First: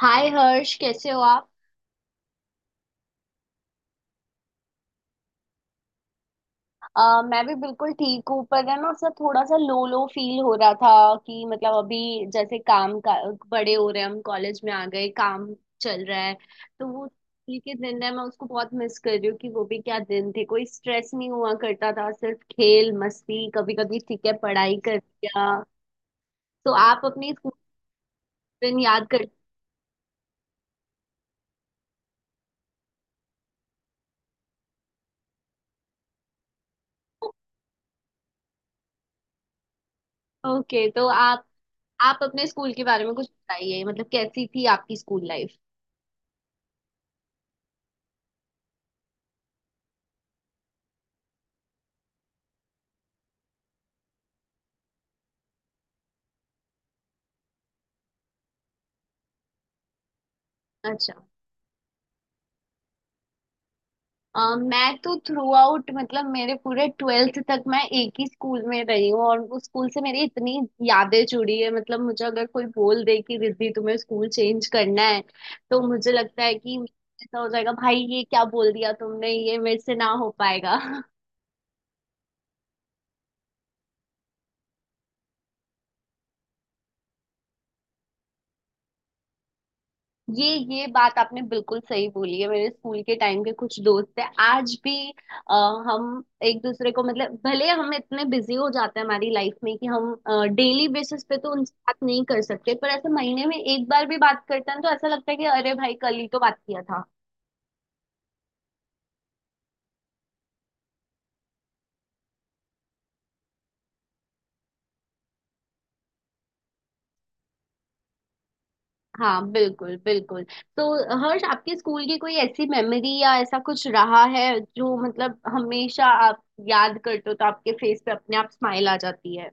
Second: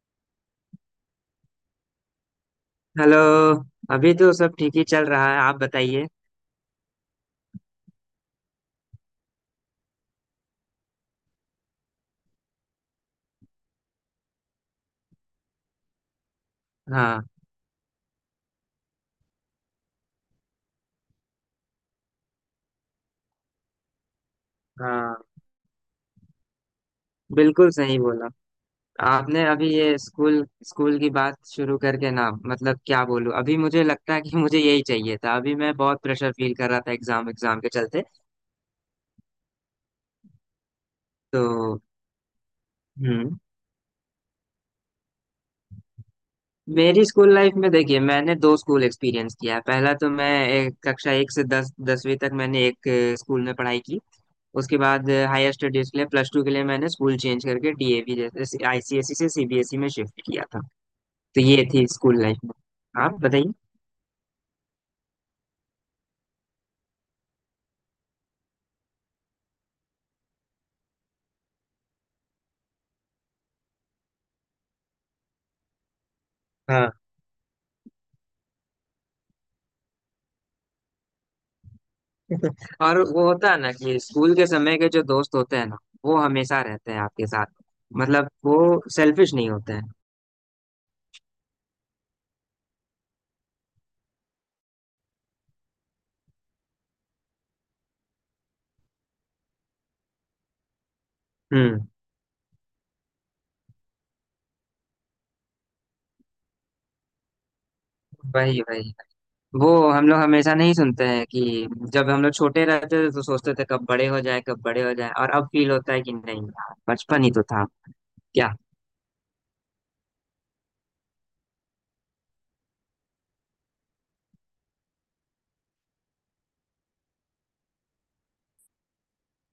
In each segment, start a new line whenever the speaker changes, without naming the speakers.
हाय हर्ष, कैसे हो आप।
हेलो। अभी तो सब ठीक ही चल रहा है, आप बताइए।
मैं भी बिल्कुल ठीक हूँ। पर है ना सर, थोड़ा सा लो लो फील हो रहा था कि मतलब अभी जैसे काम का बड़े हो रहे हैं, हम कॉलेज में आ गए, काम चल रहा है। तो वो
हाँ।
स्कूल के दिन है, मैं उसको बहुत मिस कर रही हूँ कि वो भी क्या दिन थे। कोई स्ट्रेस नहीं हुआ करता था, सिर्फ खेल मस्ती, कभी कभी ठीक है पढ़ाई कर
हाँ,
लिया। तो आप अपने स्कूल
बिल्कुल सही बोला।
के दिन याद करते
आपने अभी ये स्कूल स्कूल की बात शुरू करके ना, मतलब क्या बोलूँ, अभी मुझे लगता है कि मुझे यही चाहिए था। अभी मैं बहुत प्रेशर फील कर रहा था एग्जाम एग्जाम के चलते।
हो। ओके, तो आप
तो
आप अपने स्कूल के बारे में कुछ
हम्म
बताइए, मतलब कैसी थी आपकी स्कूल लाइफ।
मेरी स्कूल लाइफ में देखिए, मैंने दो स्कूल एक्सपीरियंस किया है। पहला तो मैं एक, कक्षा एक से दस दसवीं तक मैंने एक स्कूल में पढ़ाई की। उसके बाद हायर स्टडीज के लिए, प्लस टू के लिए मैंने स्कूल चेंज करके डीएवी, जैसे आईसीएसई से सीबीएसई में शिफ्ट किया था।
अच्छा।
तो ये थी स्कूल लाइफ, में आप बताइए।
मैं तो थ्रू आउट मतलब मेरे पूरे ट्वेल्थ तक मैं एक ही स्कूल में रही हूँ और उस स्कूल से मेरी इतनी यादें जुड़ी है। मतलब मुझे अगर कोई बोल दे कि रिद्धि तुम्हें स्कूल चेंज करना है तो मुझे लगता है कि
हाँ।
ऐसा हो जाएगा, भाई ये क्या बोल दिया तुमने, ये मेरे से ना हो पाएगा।
और वो होता है ना कि स्कूल के समय के जो दोस्त होते हैं ना, वो हमेशा रहते हैं आपके साथ। मतलब वो सेल्फिश नहीं होते हैं।
ये ये बात आपने बिल्कुल सही बोली है। मेरे स्कूल के टाइम के कुछ दोस्त हैं आज भी। अ, हम एक दूसरे को मतलब भले हम इतने बिजी हो जाते हैं हमारी लाइफ में कि हम डेली बेसिस पे तो उनसे
हम्म।
बात नहीं कर सकते, पर ऐसे महीने में एक बार भी बात करते हैं तो ऐसा लगता है कि अरे भाई कल ही तो बात किया था।
वही वही। वो हम लोग हमेशा नहीं सुनते हैं कि जब हम लोग छोटे रहते थे तो सोचते थे कब बड़े हो जाए, कब बड़े हो जाए। और अब फील होता है कि नहीं यार, बचपन ही तो था क्या।
हाँ बिल्कुल बिल्कुल। तो हर्ष, आपके स्कूल की कोई ऐसी मेमोरी या ऐसा कुछ रहा है जो मतलब हमेशा आप याद करते हो तो आपके फेस पे अपने आप स्माइल आ जाती है।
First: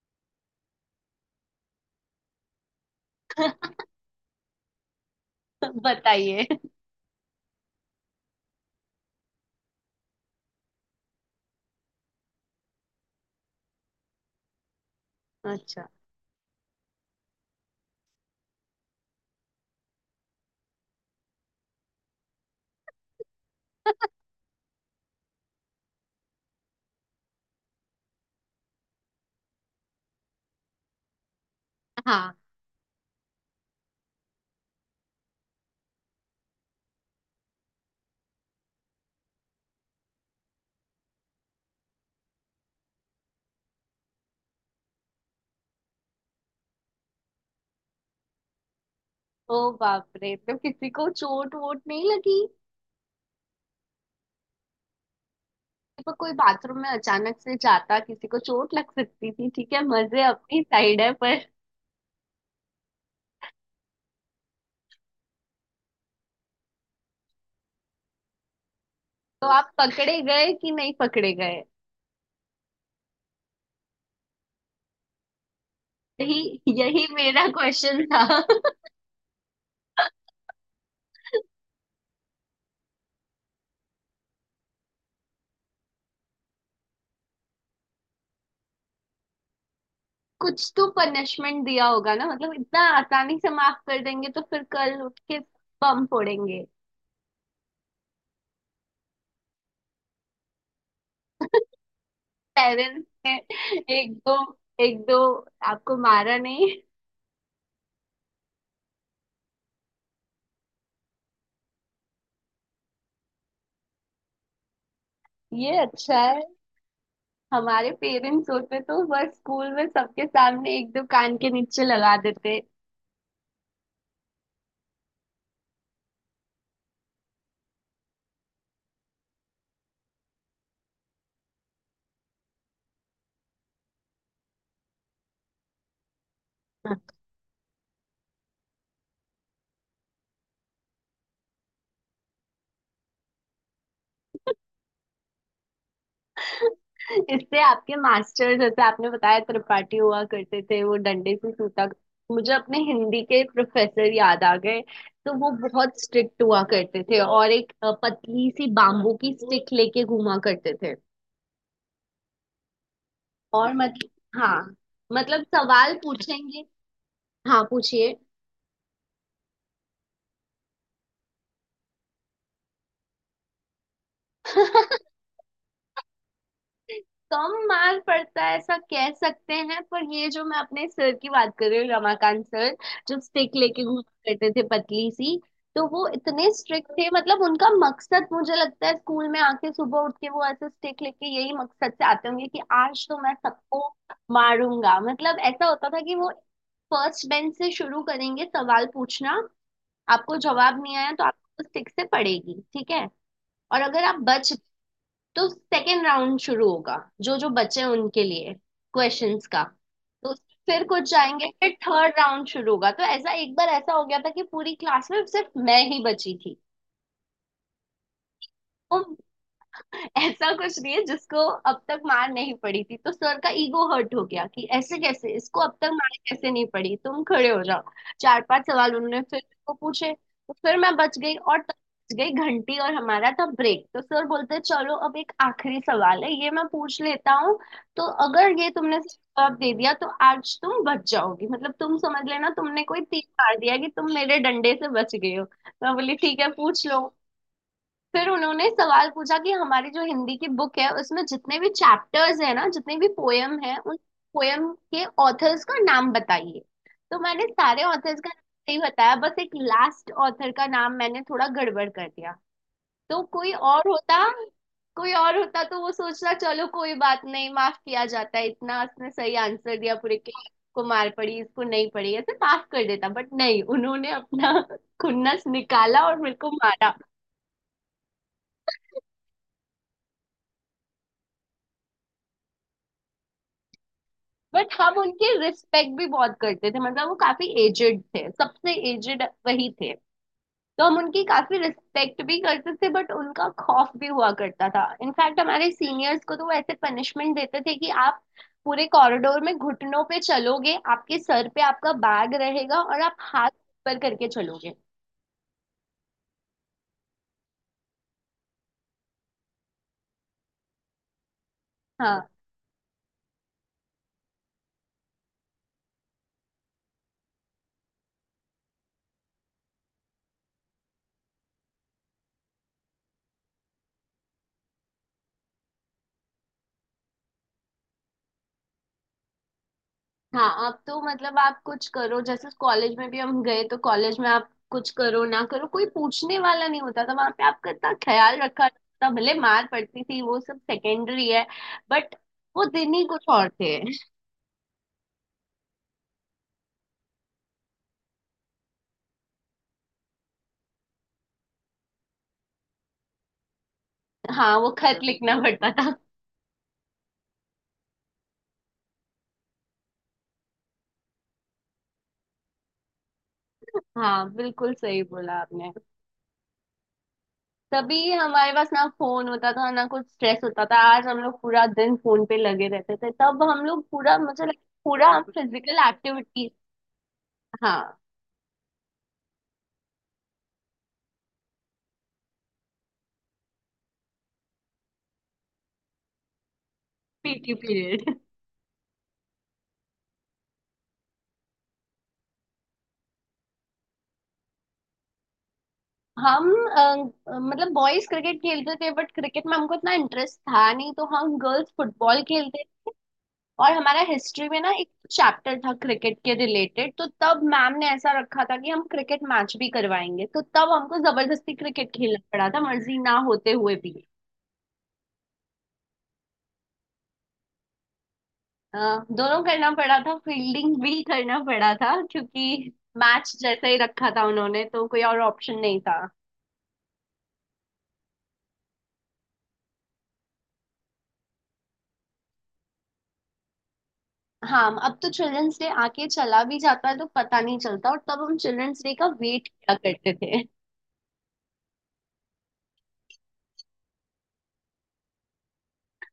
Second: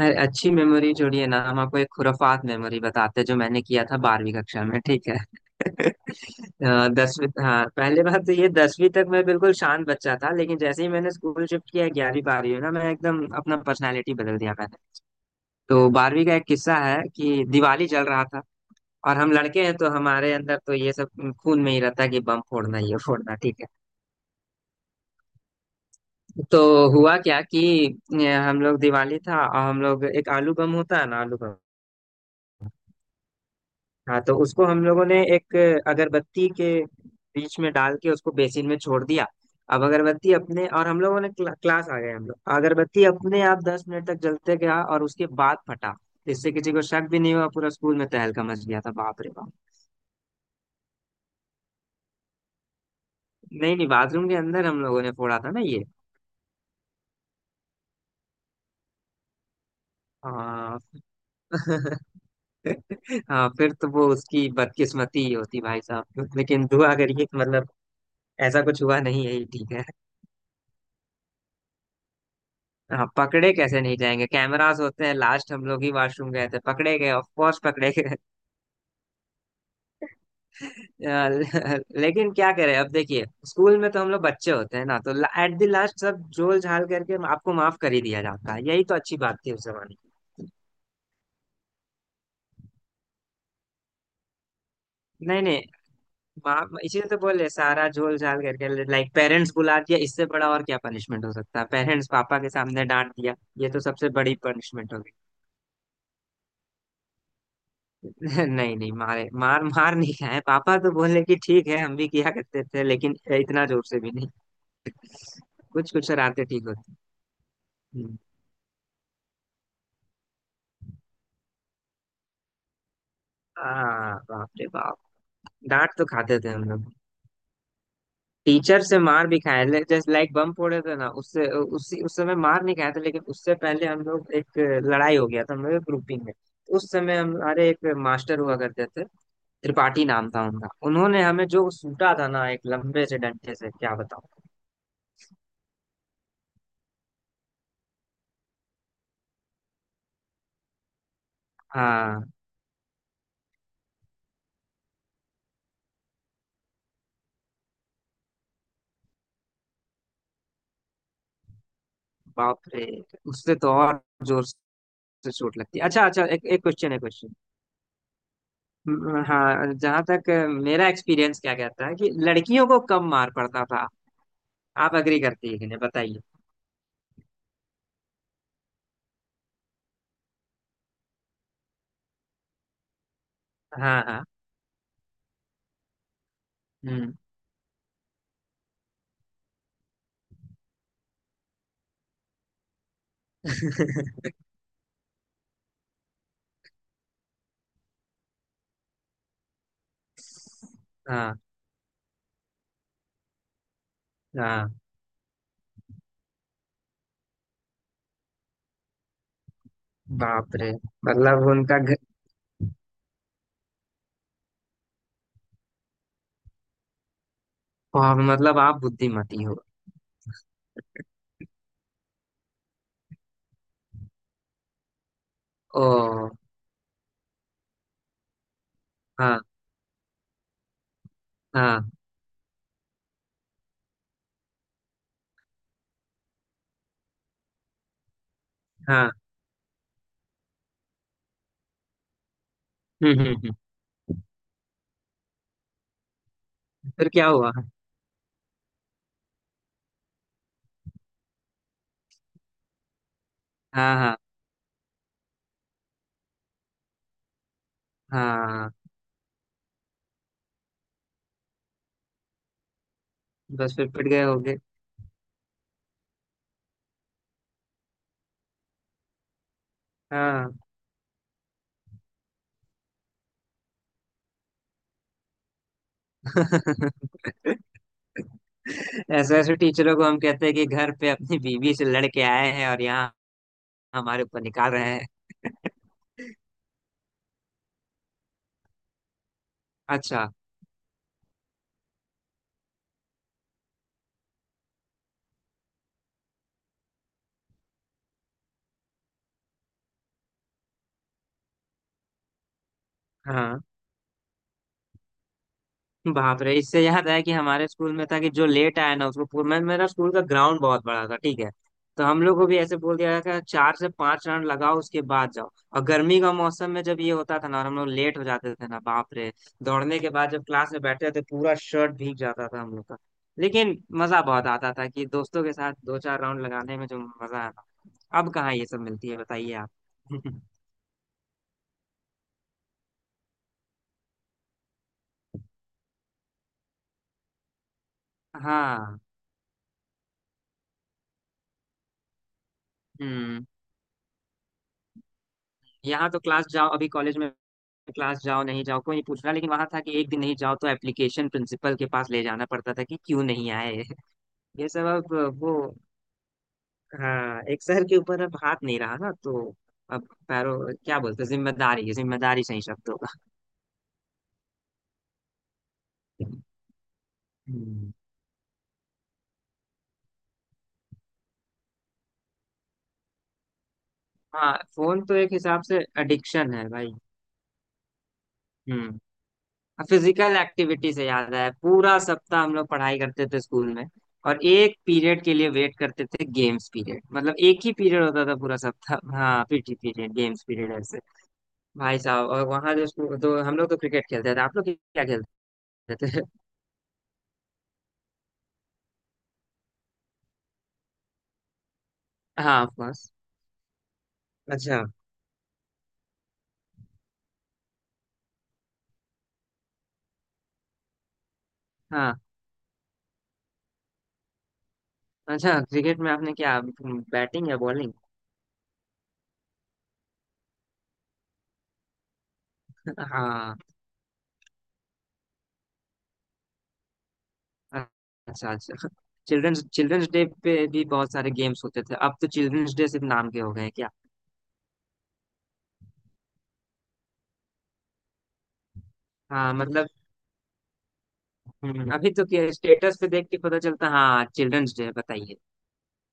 अरे, अच्छी मेमोरी जोड़िए ना, हम आपको एक खुराफात मेमोरी बताते हैं जो मैंने किया था 12वीं कक्षा में, ठीक है।
बताइए।
दसवीं, हाँ, पहले बात तो ये, 10वीं तक मैं बिल्कुल शांत बच्चा था लेकिन जैसे ही मैंने स्कूल शिफ्ट किया 11वीं 12वीं में ना, मैं एकदम अपना पर्सनालिटी बदल दिया मैंने।
अच्छा।
तो 12वीं का एक किस्सा है कि दिवाली जल रहा था और हम लड़के हैं तो हमारे अंदर तो ये सब खून में ही रहता है कि बम फोड़ना ये फोड़ना, ठीक है। तो हुआ क्या कि हम लोग, दिवाली था और हम लोग एक आलू बम होता है ना, आलू बम। हाँ, तो उसको हम लोगों ने एक अगरबत्ती के बीच में डाल के उसको बेसिन में छोड़ दिया। अब अगरबत्ती अपने और हम लोगों ने क्लास आ गए हम लोग, अगरबत्ती अपने आप 10 मिनट तक जलते गया और उसके बाद फटा। इससे किसी को शक भी नहीं हुआ। पूरा स्कूल में तहलका मच गया था, बाप रे बाप।
ओ बाप रे, तो किसी को चोट वोट नहीं लगी।
नहीं नहीं, बाथरूम के अंदर हम लोगों ने फोड़ा था ना ये।
पर कोई बाथरूम में अचानक से जाता किसी को चोट लग सकती थी, ठीक है मजे अपनी साइड
हाँ।
है पर।
हाँ, फिर तो वो उसकी बदकिस्मती ही होती भाई साहब, लेकिन दुआ करिए कि मतलब ऐसा कुछ हुआ नहीं है ये,
तो आप
ठीक है।
पकड़े गए कि नहीं पकड़े गए।
हाँ, पकड़े कैसे नहीं जाएंगे, कैमरास होते हैं, लास्ट हम लोग ही वॉशरूम गए थे,
यही
पकड़े
यही
गए, ऑफ
मेरा
कोर्स पकड़े
क्वेश्चन
गए।
था।
लेकिन क्या करें, अब देखिए स्कूल में तो हम लोग बच्चे होते हैं ना, तो एट द लास्ट सब झोल झाल करके आपको माफ कर ही दिया जाता है, यही तो अच्छी बात थी उस जमाने की।
कुछ तो पनिशमेंट दिया होगा ना, मतलब इतना आसानी से माफ कर देंगे तो फिर कल उठ के
नहीं नहीं,
बम फोड़ेंगे।
माफ इसीलिए तो बोले, सारा झोल झाल करके, लाइक पेरेंट्स बुला दिया, इससे बड़ा और क्या पनिशमेंट हो सकता है, पेरेंट्स पापा के सामने
पेरेंट्स
डांट
ने
दिया। ये तो सबसे
एक दो
बड़ी पनिशमेंट।
एक दो, आपको मारा नहीं।
नहीं नहीं, मार नहीं खाए, पापा तो बोले कि ठीक है हम भी किया करते थे लेकिन इतना जोर से भी नहीं।
ये
कुछ कुछ
अच्छा,
शरारते ठीक होती।
हमारे
हम्म।
पेरेंट्स होते तो बस स्कूल में सबके सामने एक दो कान के नीचे लगा देते।
हाँ बाप रे बाप, डांट तो खाते थे हम लोग, टीचर से मार भी खाए। जैसे लाइक बम फोड़े थे ना, उससे उसी उस समय मार नहीं खाए थे, लेकिन उससे पहले हम लोग एक लड़ाई हो गया था हम लोग ग्रुपिंग में। उस समय हमारे एक मास्टर हुआ करते थे, त्रिपाठी नाम था उनका, उन्होंने हमें जो सूटा था ना एक लंबे से डंडे से क्या बताऊं।
इससे आपके मास्टर जैसे आपने बताया त्रिपाठी हुआ करते थे वो डंडे से सूता,
हाँ
मुझे अपने हिंदी के प्रोफेसर याद आ गए। तो वो बहुत स्ट्रिक्ट हुआ करते थे और एक पतली सी बाम्बू की स्टिक लेके घूमा करते थे।
बाप रे, उससे तो
और
और
मतलब
जोर
हाँ,
से
मतलब
चोट लगती है।
सवाल
अच्छा अच्छा, एक एक
पूछेंगे।
क्वेश्चन है, क्वेश्चन।
हाँ पूछिए।
हाँ, जहाँ तक मेरा एक्सपीरियंस क्या कहता है कि लड़कियों को कम मार पड़ता था। आप अग्री करती है कि नहीं बताइए।
कम मार्क पड़ता है ऐसा कह सकते हैं, पर ये जो मैं अपने सर की बात कर रही हूँ, रमाकांत सर जो स्टिक लेके
हाँ
घूमा
हाँ।
करते थे पतली सी, तो वो इतने स्ट्रिक्ट थे।
हम्म।
मतलब उनका मकसद मुझे लगता है स्कूल में आके सुबह उठ के वो ऐसे स्टिक लेके यही मकसद से आते होंगे कि आज तो मैं सबको मारूंगा। मतलब ऐसा होता था कि वो फर्स्ट बेंच से शुरू करेंगे सवाल पूछना, आपको जवाब नहीं आया तो
हाँ
आपको स्टिक से पड़ेगी, ठीक है। और अगर आप बच
हाँ,
तो सेकेंड राउंड शुरू होगा, जो जो बचे हैं उनके लिए, क्वेश्चंस का। तो
बाप रे,
फिर कुछ
मतलब
जाएंगे, फिर
उनका घ...
थर्ड राउंड शुरू होगा। तो ऐसा एक बार ऐसा हो गया था कि पूरी क्लास में सिर्फ मैं ही बची थी
वाह, मतलब आप
और
बुद्धिमती हो।
ऐसा कुछ नहीं है जिसको अब तक मार नहीं पड़ी थी, तो सर का ईगो हर्ट हो गया कि ऐसे कैसे, इसको अब तक मार
ओ,
कैसे नहीं पड़ी, तुम खड़े हो जाओ। चार पांच सवाल उन्होंने फिर
हाँ
मेरे को पूछे तो फिर मैं बच गई और तब
हाँ
बच गई घंटी और हमारा था ब्रेक। तो सर बोलते चलो अब एक आखिरी सवाल है ये मैं पूछ लेता हूँ, तो अगर ये तुमने
हाँ,
सही जवाब दे दिया तो आज तुम बच जाओगी, मतलब तुम समझ लेना तुमने कोई
हम्म
तीर
हम्म हम्म।
मार दिया कि तुम मेरे डंडे से बच गए हो। मैं बोली ठीक है पूछ लो।
फिर क्या हुआ।
फिर उन्होंने सवाल पूछा कि हमारी जो हिंदी की बुक है उसमें जितने भी चैप्टर्स हैं ना, जितने भी पोयम हैं, उन
हाँ हाँ
पोयम के ऑथर्स का नाम बताइए। तो मैंने सारे ऑथर्स का नाम
हाँ,
नहीं बताया, बस एक लास्ट ऑथर का नाम मैंने थोड़ा गड़बड़ कर दिया। तो कोई
बस
और
फिर पिट गए
होता,
होगे।
कोई और होता तो वो सोचता चलो कोई बात नहीं माफ किया जाता है, इतना उसने सही आंसर दिया पूरे के
हाँ,
को मार पड़ी इसको नहीं पड़ी ऐसे माफ कर देता, बट नहीं उन्होंने अपना खुन्नस निकाला और मेरे को मारा।
ऐसे ऐसे टीचरों को हम कहते हैं कि घर पे अपनी बीवी से लड़के आए हैं और यहाँ हमारे ऊपर निकाल
बट
रहे
हम
हैं।
उनकी रिस्पेक्ट भी बहुत करते थे, मतलब वो काफी एजेड थे, सबसे एजेड वही थे।
अच्छा।
तो हम उनकी काफी रिस्पेक्ट भी करते थे बट उनका खौफ भी हुआ करता था। इनफैक्ट हमारे सीनियर्स को तो वो ऐसे पनिशमेंट देते थे कि आप पूरे कॉरिडोर में घुटनों पे चलोगे, आपके सर पे आपका बैग रहेगा और आप हाथ
हाँ
ऊपर करके चलोगे।
बाप रे, इससे याद आया कि हमारे स्कूल में था कि जो लेट आया ना उसको पूरा, मैं, मेरा स्कूल का ग्राउंड बहुत बड़ा था ठीक है, तो हम
हाँ
लोग को भी ऐसे बोल दिया था चार से पांच राउंड लगाओ उसके बाद जाओ। और गर्मी का मौसम में जब ये होता था ना और हम लोग लेट हो जाते थे ना, बाप रे, दौड़ने के बाद जब क्लास में बैठते थे पूरा शर्ट भीग जाता था हम लोग का। लेकिन मजा बहुत आता था कि दोस्तों के साथ दो चार राउंड लगाने में जो मजा आया। अब कहाँ ये सब मिलती है, बताइए आप।
हाँ। अब तो मतलब आप कुछ करो, जैसे कॉलेज में भी हम गए तो कॉलेज में आप कुछ करो ना करो कोई पूछने वाला नहीं होता था, वहां पे आपका इतना ख्याल रखा
हाँ।
जाता था, भले मार पड़ती थी वो सब सेकेंडरी है, बट वो दिन ही कुछ
हम्म।
और थे।
यहाँ तो क्लास जाओ अभी कॉलेज में, क्लास जाओ नहीं जाओ कोई नहीं पूछ रहा, लेकिन वहां था कि एक दिन नहीं जाओ तो एप्लीकेशन प्रिंसिपल के पास ले जाना पड़ता था कि क्यों नहीं आए।
हाँ
ये
वो
सब
खत
अब
लिखना
वो
पड़ता था।
हाँ, एक शहर के ऊपर अब हाथ नहीं रहा ना तो अब पैरों, क्या बोलते हैं, जिम्मेदारी है, जिम्मेदारी सही शब्द होगा।
हाँ बिल्कुल सही बोला आपने।
हम्म।
तभी हमारे पास ना फोन होता था ना कुछ स्ट्रेस होता था। आज हम लोग पूरा दिन फोन पे लगे रहते थे, तब हम लोग पूरा, मुझे लगता
हाँ,
है
फोन
पूरा
तो
हम
एक हिसाब से
फिजिकल एक्टिविटी।
एडिक्शन है भाई।
हाँ
हम्म फिजिकल एक्टिविटी से याद आया, पूरा सप्ताह हम लोग पढ़ाई करते थे स्कूल में, और एक पीरियड के लिए वेट करते थे गेम्स पीरियड, मतलब
पीटी
एक ही पीरियड
पीरियड।
होता था पूरा सप्ताह, हाँ पीटी पीरियड गेम्स पीरियड ऐसे भाई साहब। और वहां जो स्कूल, तो हम लोग तो क्रिकेट खेलते थे, आप लोग क्या खेलते थे।
हम, मतलब बॉयज क्रिकेट खेलते थे बट क्रिकेट में हमको इतना इंटरेस्ट था नहीं, तो हम गर्ल्स फुटबॉल
हाँ
खेलते।
ऑफ कोर्स,
और हमारा हिस्ट्री में ना
अच्छा,
एक चैप्टर था क्रिकेट के रिलेटेड, तो तब मैम ने ऐसा रखा था कि हम क्रिकेट मैच भी करवाएंगे, तो तब हमको जबरदस्ती क्रिकेट
हाँ
खेलना पड़ा था मर्जी ना होते हुए भी।
अच्छा। क्रिकेट में आपने क्या, बैटिंग या बॉलिंग।
अ, दोनों करना पड़ा था, फील्डिंग भी करना पड़ा था क्योंकि मैच
हाँ,
जैसा ही रखा था उन्होंने, तो कोई और ऑप्शन नहीं था।
अच्छा अच्छा। चिल्ड्रंस चिल्ड्रंस डे पे भी बहुत सारे गेम्स होते थे, अब तो चिल्ड्रंस डे सिर्फ नाम के हो गए हैं क्या।
हाँ अब तो चिल्ड्रंस डे आके चला भी जाता है तो पता नहीं चलता, और तब हम चिल्ड्रंस डे का वेट
हाँ
किया
मतलब,
करते थे।
अभी तो क्या स्टेटस पे देख के पता चलता, हाँ चिल्ड्रंस डे, बताइए।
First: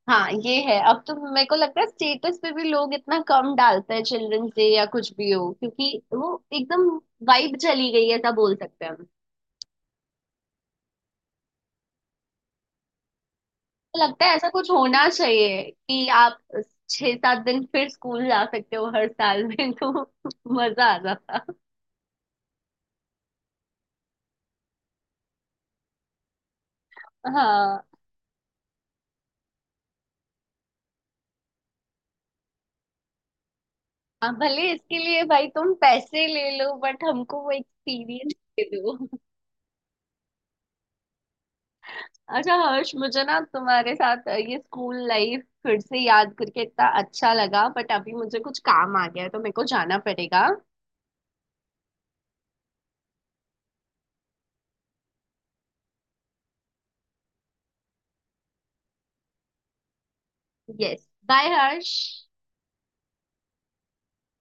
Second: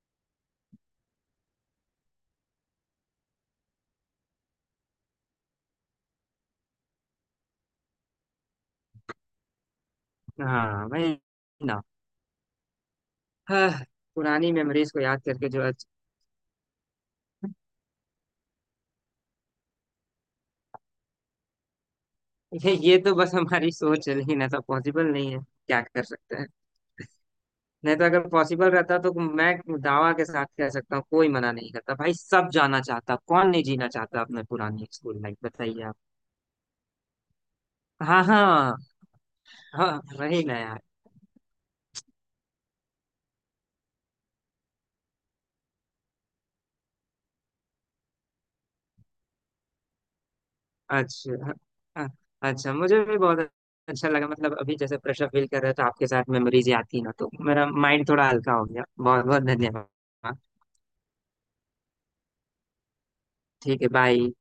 हाँ ये है, अब तो मेरे को लगता है स्टेटस पे भी लोग इतना कम डालते हैं चिल्ड्रंस डे या कुछ भी हो, क्योंकि वो एकदम वाइब चली गई है ऐसा बोल सकते हैं हम।
हाँ वही ना। हाँ,
तो लगता है ऐसा
पुरानी
कुछ
मेमोरीज को
होना
याद करके
चाहिए
जो अच्छा।
कि आप 6-7 दिन फिर स्कूल जा सकते हो हर साल में। तो मजा आ जाता।
ये तो बस हमारी सोच है लेकिन ऐसा पॉसिबल नहीं है, क्या कर सकते हैं।
हाँ,
नहीं तो अगर पॉसिबल रहता तो मैं दावा के साथ कह सकता हूँ कोई मना नहीं करता भाई, सब जाना चाहता, कौन नहीं जीना चाहता
हाँ,
अपने
भले
पुरानी
इसके
स्कूल
लिए
लाइफ,
भाई तुम
बताइए आप।
पैसे ले लो बट हमको वो
हाँ
एक्सपीरियंस दे
हाँ।
दो।
हाँ वही ना यार।
अच्छा हर्ष, मुझे ना तुम्हारे साथ ये स्कूल लाइफ फिर से याद करके इतना अच्छा लगा, बट अभी मुझे कुछ काम आ गया है तो मेरे को जाना पड़ेगा।
अच्छा। हाँ, अच्छा मुझे भी बहुत अच्छा लगा, मतलब अभी जैसे प्रेशर फील कर रहे हो, तो आपके साथ मेमोरीज आती ना तो मेरा माइंड थोड़ा हल्का हो गया, बहुत बहुत धन्यवाद।
Yes bye Harsh.
ठीक है बाय।